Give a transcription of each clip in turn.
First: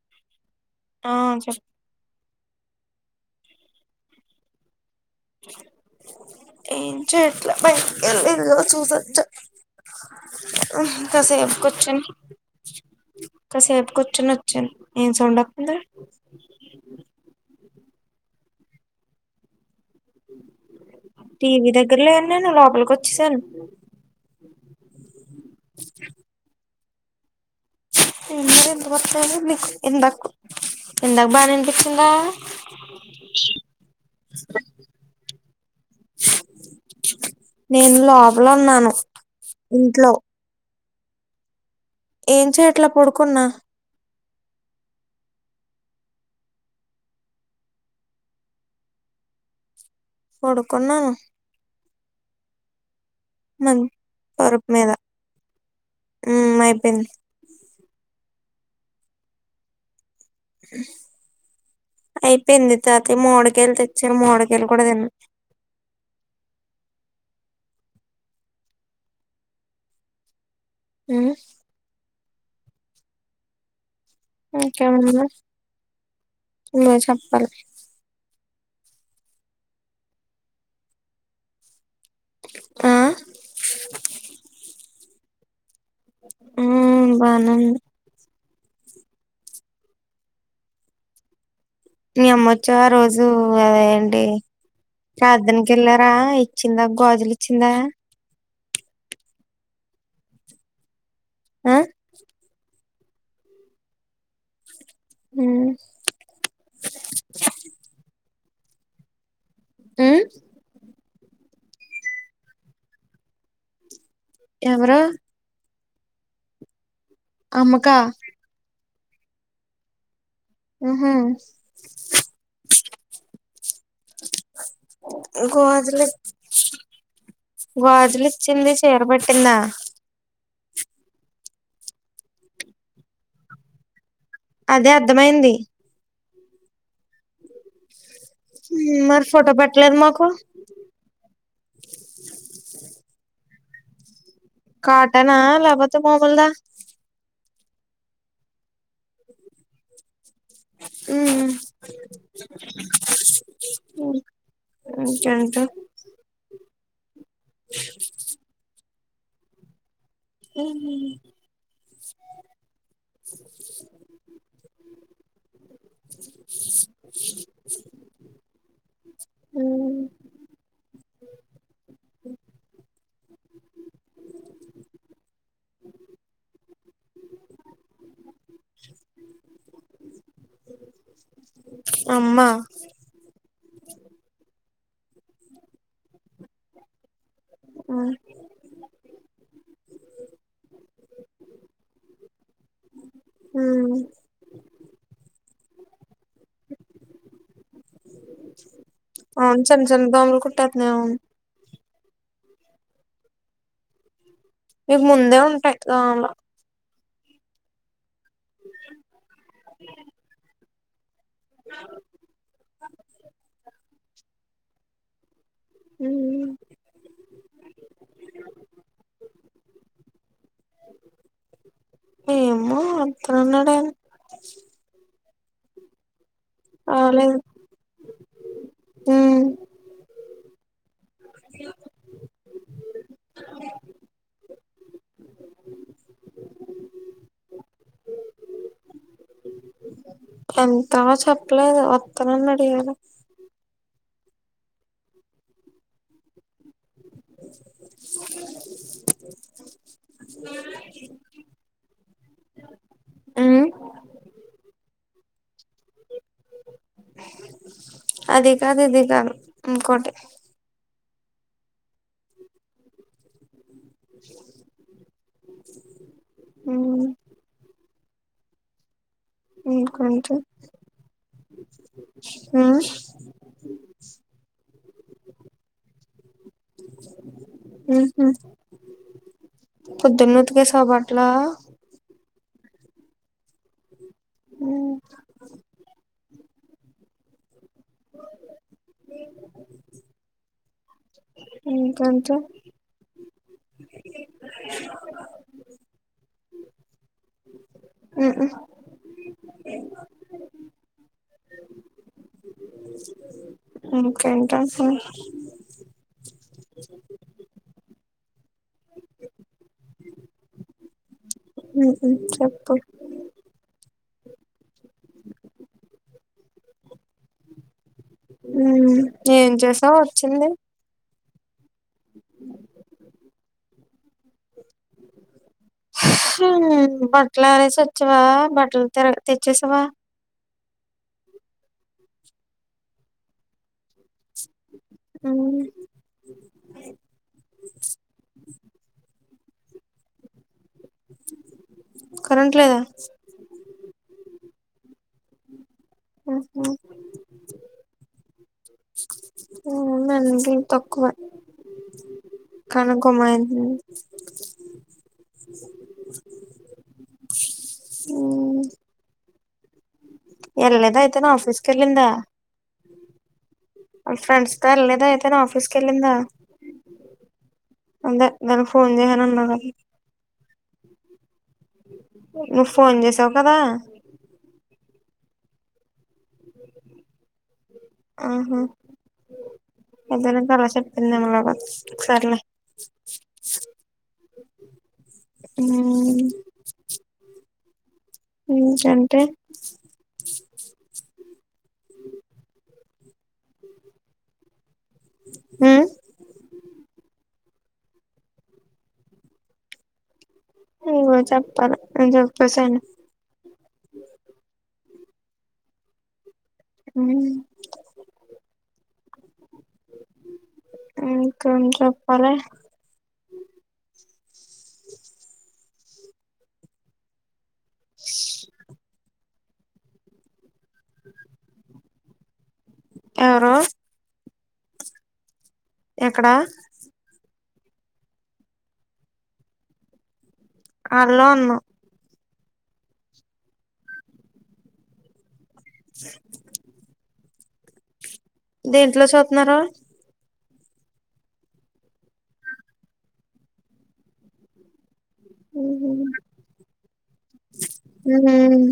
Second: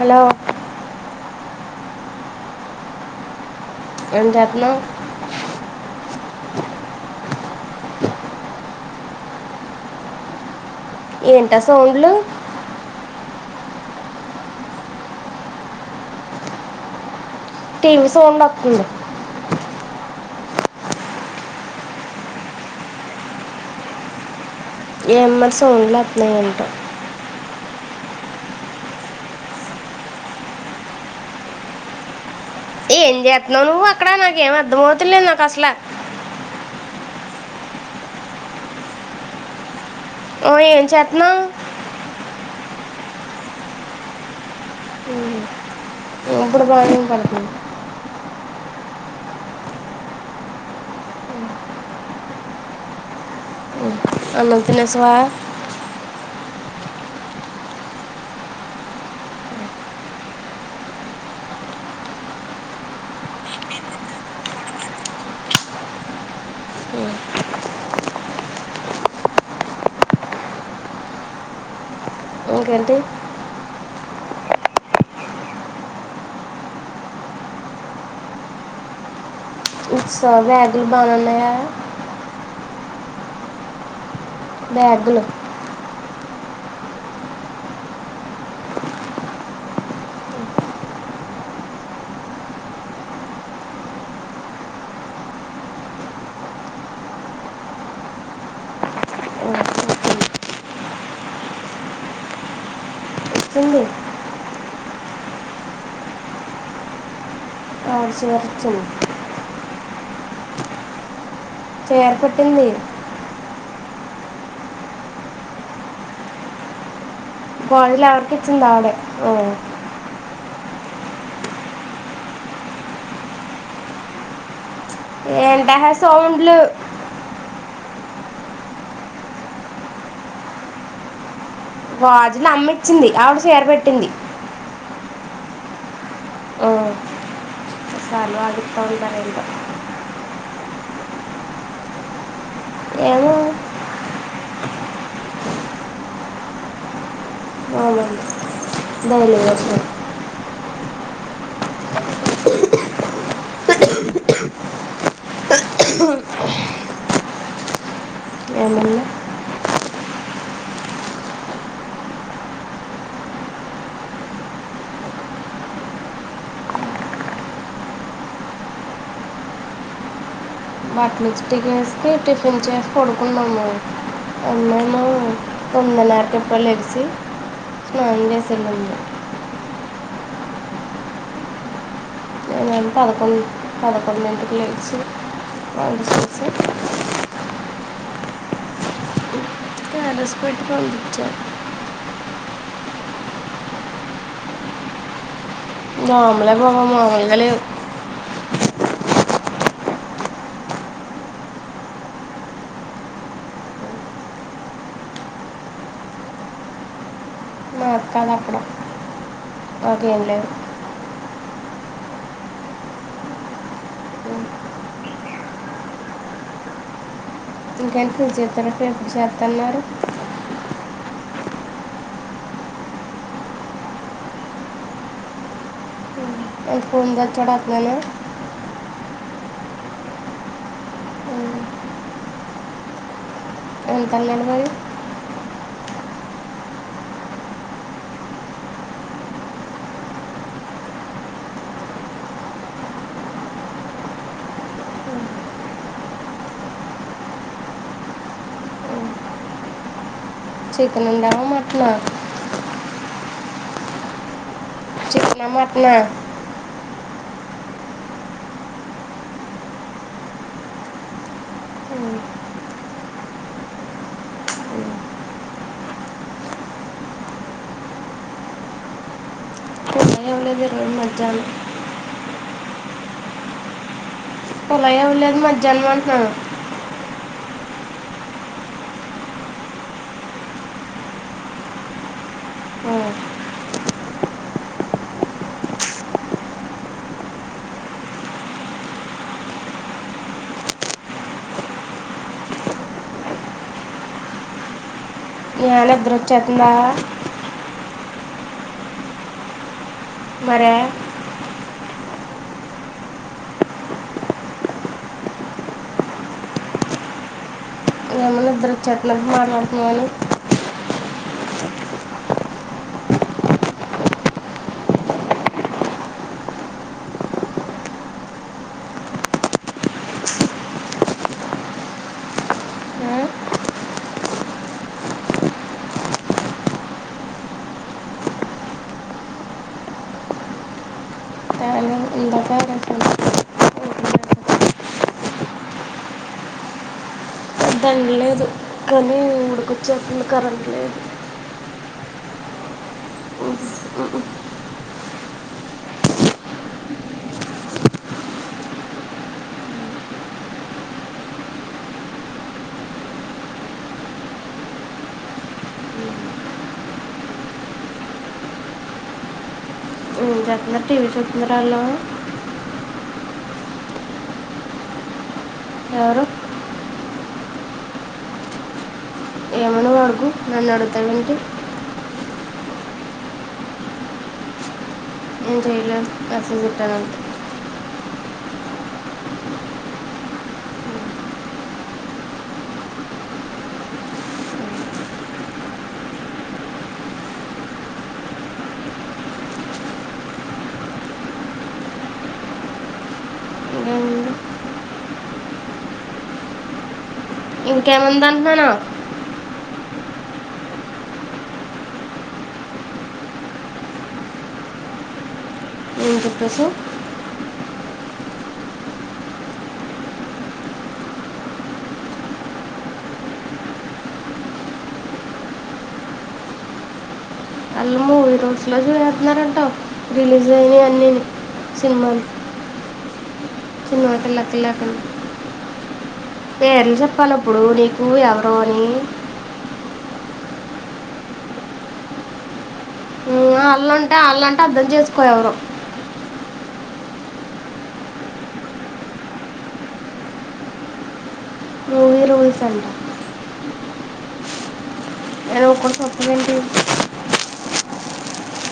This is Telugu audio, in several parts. హలో ఆ చెప్పు ఏం చేత్నావ్ ఏం చె ట్లే బయట్కెళ్ళి చేసి వచ్చా కాసేపు ఏంటా కూర్చుని సౌండ్లు కాసేపు కూర్చొని వచ్చాను ఏం సౌండ్ వత్తంది. టీ వి సౌండ్ వత్తంది. టీవీ దగ్గర లేను నేను లోపలికొచ్చేసాను ఏం మరి సౌండ్లు వత్తనయ్ ఎంటో ఏమో ఎందుకు వత్తనాయో నీకు ఇందాక బానే ఇనిపించిందా ఏం జేత్నావ్ నువ్వు అక్కడ నాకు ఏం అర్ధం అవుతలేదు నాకు అసల నేను లోపల ఉన్నాను ఇంట్లో ఓయ్ ఏం చెత్నావ్ ఏం చెయట్లే పడుకున్నా ఇప్పుడు బానే ఇనపడతంది పడుకున్నాను మం అన్నం తినేసావ మ్ అయిపోయింది హ అయిపోయింది తాతయ మావ్డికాయలు తెచ్చారు మావ్డికాయలు కూడా తిన్నాం మ్ ఇంకేంటి ఇంకేం ఉంది నువ్వే చెప్పాలి ఇచ్చేసావ బ్యాగ్లు బానే ఉన్నాయ ఆ.. బ్యాగ్లు మ్ బానే ఉన్నాయ్ మీ అమ్మ వచ్చి ఆ రోజు అ ఏంటి ప్రార్థన కెళ్ళార ఇచ్చిందా గాజులు ఇచ్చిందా ఆ, అ.. ఇచ్చింది మ్ ఫాస్టర్ గారికిచ్చింది. మ్ చీర పెట్టింది ఎవరు అమ్మకా గాజులు ఆవిడికే ఇచ్చింది ఆమె మ్ మ్ హు ఏంటా హే గాజులు సౌండ్లు గాజులు ఇచ్చింది చీర పెట్టింద గాజులు అమ్మిచ్చింది ఆవిడ చిర పెట్టింది అదే అర్థమయింది ఓ మరి ఫోటో పెట్టలేదు మాకు ఏమో కాటనా లేపోతే మామోలదా అవునవును డైలీవేరికి ఉమ్మ్ ఇంకెంటే ఏ ఏమో అ అమ్మలు తోమిదినారాకో ఎపుడో లెగిసి స్నానం చేసి వెళ్ళింది అమ్మ నేను పదకొండు పదకొండు ఇంటికి లేచి తనం చేసి ఆ క్యారేజ్ పెట్టుకుని వచ్చా హ్మ్మ్ దోమలే బాబా మామూలుగా లేవు అవును చిన్న చిన్న దోమలు కుటేతున్నాయి అవును మీకు ముందే ఉంటాయి దోమలు అట్లేంలేవు హమ్మ్ ఇంకేంటి పులుసేటి ఎపుడు చెత్త అన్నారు ఏమో వత్తానాడ్ ఎంత ఫోన్ రాలేదు తెచ్చాడు అతను హ్మ్మ్ ఎంతనడుమరి ఎంత చెప్పలేదు వస్తన్నాడు ఏమో చికెన్ ఉందా మటన్ నా ఆ చికెన్ నా మటన్ నా అది కాదూ ఇది కాదు ఉంకోట హ్మ్మ్ ఉమ్ ఏంలేదు ఈరోజు మధ్యాహ్నం హ్మ్ కుళాయి ఇవ్వలేదు మధ్యాహ్నం అంటునాను ఉహామ్ పొద్దునుతికేశవ బట్టలు "ఆ, ఉమ్ ఉమ్ కొంచం య నిద్రొచేతందా ఉహామ్ మారేయ్ ఇంకెకస్ ఏమో నిద్రొచెతునట్టు మాట్లాడుత్నవని మ్మ్ హ్మ్ చెప్పు ఏం చేసాం వచ్చింది హ్మ్ బట్టలు అరేసి వచ్చావా బట్టలు తెర తెచ్చేసావా ఇందాక రసం మ్మ్ దని లేదు కానీ ఉడుకొచ్చేతుంది కరెంట్ లేదు కరెంట్ లేదా ఉఓ మ్మ్ హ్మ్ మ్మ్ [unintelligible] తక్కువ కనకు మై మ్మ్ ఏం చేస్తున్నారు టీవీ ఎల్లేదయితే చూస్తున్నారు నాఫీస్ వాళ్ళు కెళ్లింద వాళ్ళ ఫ్రెండ్స్ త వెళ్లేదా అయితేనా ఆఫీస్ కెళ్ళిందా ఎవరు ఉందే నేను ఫోన్ చేయ ఏమన్న వాడుకో నన్నడుగుతాడంటే నువ్వు ఫోన్ చేసావు కదా నేను చేయలేదు అసలు చెప్పానా ఆహా ఇదెందుకల చెప్పందిమల్ల సర్లే మ్మ్ ఏంటంటే ఇంకేముంది మ్మ్ ఇంకెవలు దాంతనా నువ్వే చెప్పాలి నేను చెప్పేశాను ఏం చెప్పేసావ్ మ్మ్ మ్మ్ కొంటప్పాలె ఆళ్లు మూడు రోజులలో చూసేత్తనారన్ రిలీజ్ వయినయన్నిను సినిమాలు ఎవరు చిన్నవాటిలకిలాక్క ఎక్కడ పేర్లు చెప్పాల ఇప్పుడు నీకు ఎవరు అని ఆళ్లు అన్నావ్ మ్మ్ ఆళ్లంటే ఆళ్లంటే అర్ధం చేసుకో ఎవరో స దేంట్లో చూత్నారు మూవీ రూల్స్ అంట ఏదో ఒక్క సప్పందంటి మ్మ్ హ్మ్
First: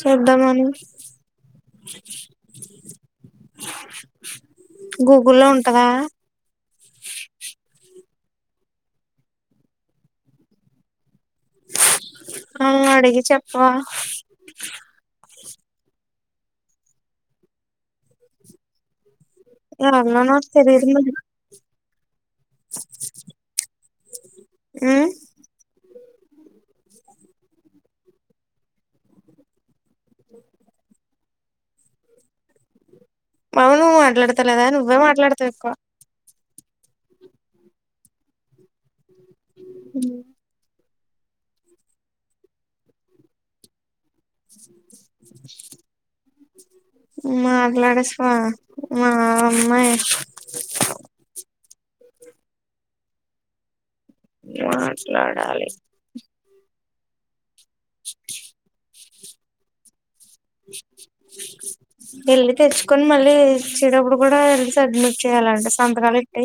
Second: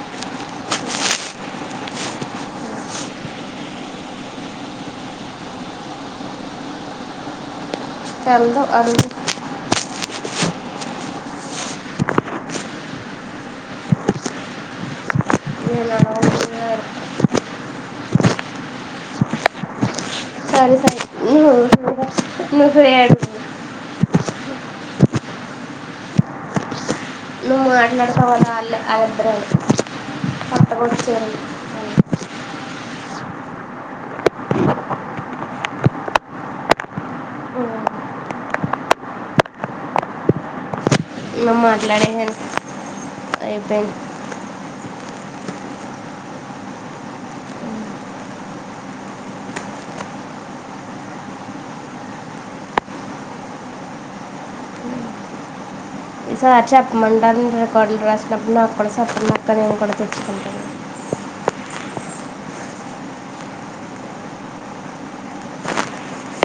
చెప్దామని గూగుల్లో ఉంటదా తెల్దు అడుగు ఆల్నడిగి చెప్పవా నేనడగను నేనన్నాన తెలీదు మరి లూజు హెయిర్స్ మ్మ్ మా ఆయన [unintelligible] చాలే [unintelligible] కట్టకూడ చీరలు మౌను మాట్లాడతాలేదా నువ్వే మాట్లాడతావ్ ఎక్కువ ఉ మేము మాట్లాడేది అయిపోయింది మాట్లాడుస్వా మా అమ్మాయి మాట్లాడాలి ఈ సారి [unintelligible] రికార్డులు రాసినప్పుడు నాకు కూడా చెప్పండి అక్కా నేను కూడా తెచ్చుకుంటాను వెళ్ళి తెచ్చుకొని మళ్ళీ ఇచ్చేటప్పుడు కూడా వెళ్ళి సాద్మిట్ చేయాలంట సంతకాలు పెట్టీ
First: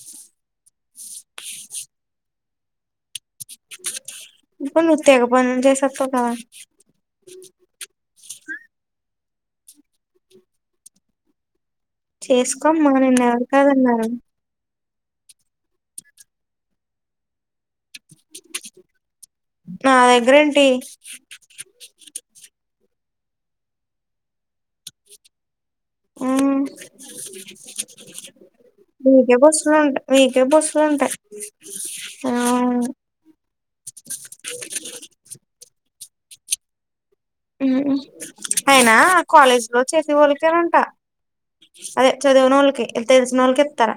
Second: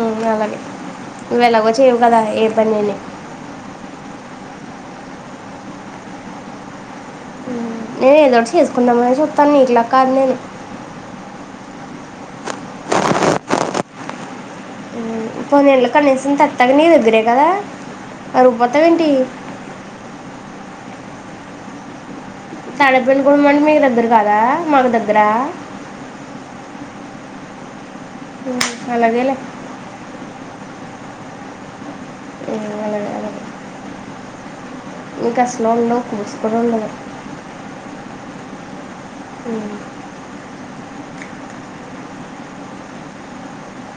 ఉమ్, అలాగే నువ్వు ఎలాగో చేయవు కదా ఏ పనిని నీ నువ్వు తెగ పనిచేత్తవ్ కదా నేను ఏదోటి చేసుకుందామని అని చూస్తాన్న ఇండ్ల కాడా నేను చేసుకో అమ్మ నిన్ను ఎవరు కాదన్నారు [unintelligible] కనీసం తత్తగా నీ దగ్గరే కదా రబ్బీతావ ఏంటి టి తడపం గుడ అంటే మీకు దగ్గర కదా మాకు దగ్గర ఉ ఉమ్, అలాగేలే మీకే బస్లుంటాయీ మీకే బస్సులు ఉంటయ్ ఏ [inaudible] మీకు అసలు ఉండవు బస్ కూడా ఉండదు ఊ అయినా కాలేజ్ ఉమ్. లో చేసేవాళ్ళకి ఇచ్చారంట అదే చదువ నోళ్ళకి తెలిసిన నోళ్ళకే ఇత్తరా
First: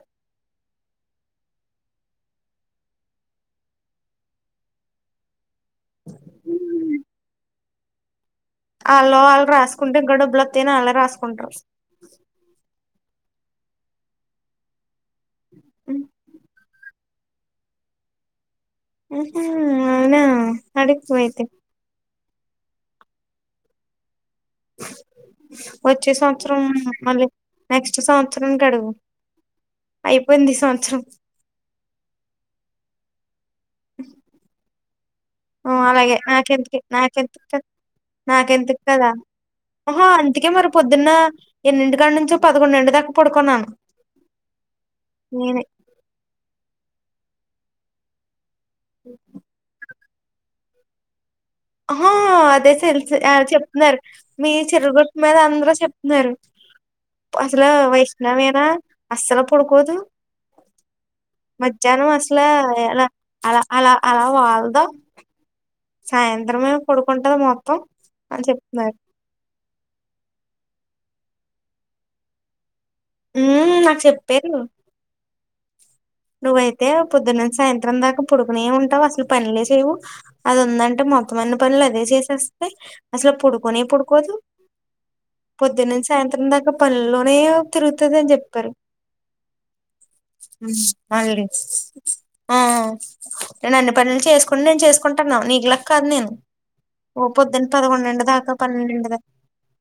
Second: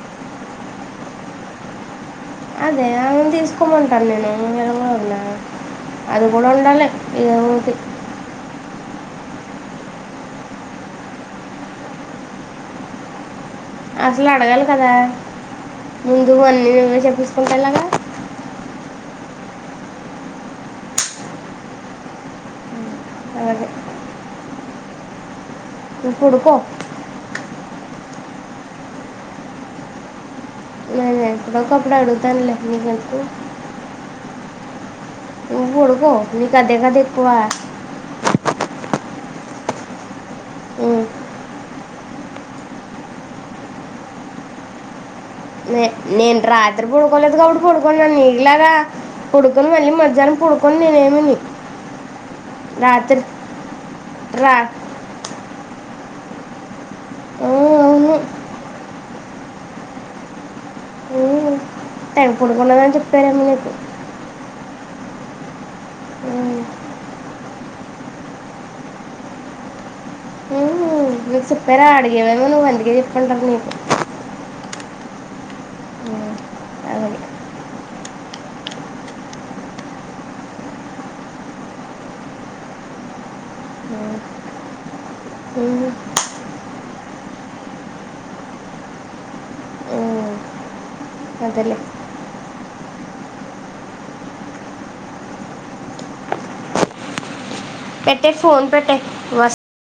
అదే అను ను తీసుకోమంటాను నేను ఏమన్నా అది కూడా ఉండాలే ఏదో ఒకటి వాళ్ళు వాళ్ళు రాసుకుంటే కూడా డబ్బులు వస్తాయని వాళ్ళే రాసుకుంటారు అసలు అడగాలి కదా ముందు అన్నీ చెప్పించుకోలేద ఉహు అవునా అడుగు పో అయితే అలాగే వచ్చే నువ్వు పడుకో సంవత్సరం వత్తాండ్లే నెక్స్ట్ సంవత్సరం కడుగు అయిపోయింది ఈ సంవత్సరం [unintelligible] నువ్వు పడుకో అలాగే నీకు అదే నాకెంతకి కదా ఎక్కువ నాకెంతకి నాకెంతకి కదా ఆహా అందుకే మరి ఉం. పొద్దున్న ఎన్నింటి కాడా నుంచి పదకొండింటి దాకా పడుకున్నాను నేనే నే నేను రాత్రి పడుకోలేదు కాబట్టి పడుకున్నాను నీకులాగా పడుకొని మళ్ళీ మ ధ్యానం పడుకొని నేనేమిని ఆహా అదే తెలిసి చెప్తున్నారు మీ రా చిర్రగుట్ మీద అందరూ చెప్ న్నారు ఆ, అసలు అవును వైష్ణవేనా అస్సలు పడుకోదు ఆ, మధ్యాహ్నం తెగ అసలు పడుకున్నదని ఎలా చెప్పారేమో అలా నీకు అలా అలా వాల్దూ ఉమ్. సాయంత్రం ఏ పడుకుంటది మొత్తం అని చెప్తున్నారు నువ్వు చెప్పేరా అడిగేవేమో నువ్వు అందుకే చెప్పంటారు నీకు ఉమ్ నాకు చెప్పారు ఉమ్. నువ్వైతే అలాగే పొద్దున్న నుంచి సాయంత్రం దాకా పడుకునే ఉంటావు అసలు పనిలే చేయవు అది ఉందంటే మొత్తం అన్ని పనులు అదే చేసేస్తాది అసలు పడుకనే ఉమ్. పడుకోదు పొద్దున్న ఉమ్. నుంచి సాయంత్రం దాకా పనులోనే తిరుగుతది అని చెప్పారు ఉమ్. ఉ మళ్ళీ అదేలే ఆ నేను అన్ని పనులు చేసుకుని నేను చేసుకుంటున్నా నీకులా కాదు నేను ఓ పొద్దున పదకొండింటి పెట్టే దాకా ఫోన్ పెట్టే పన్నెండింటి దాకా వస్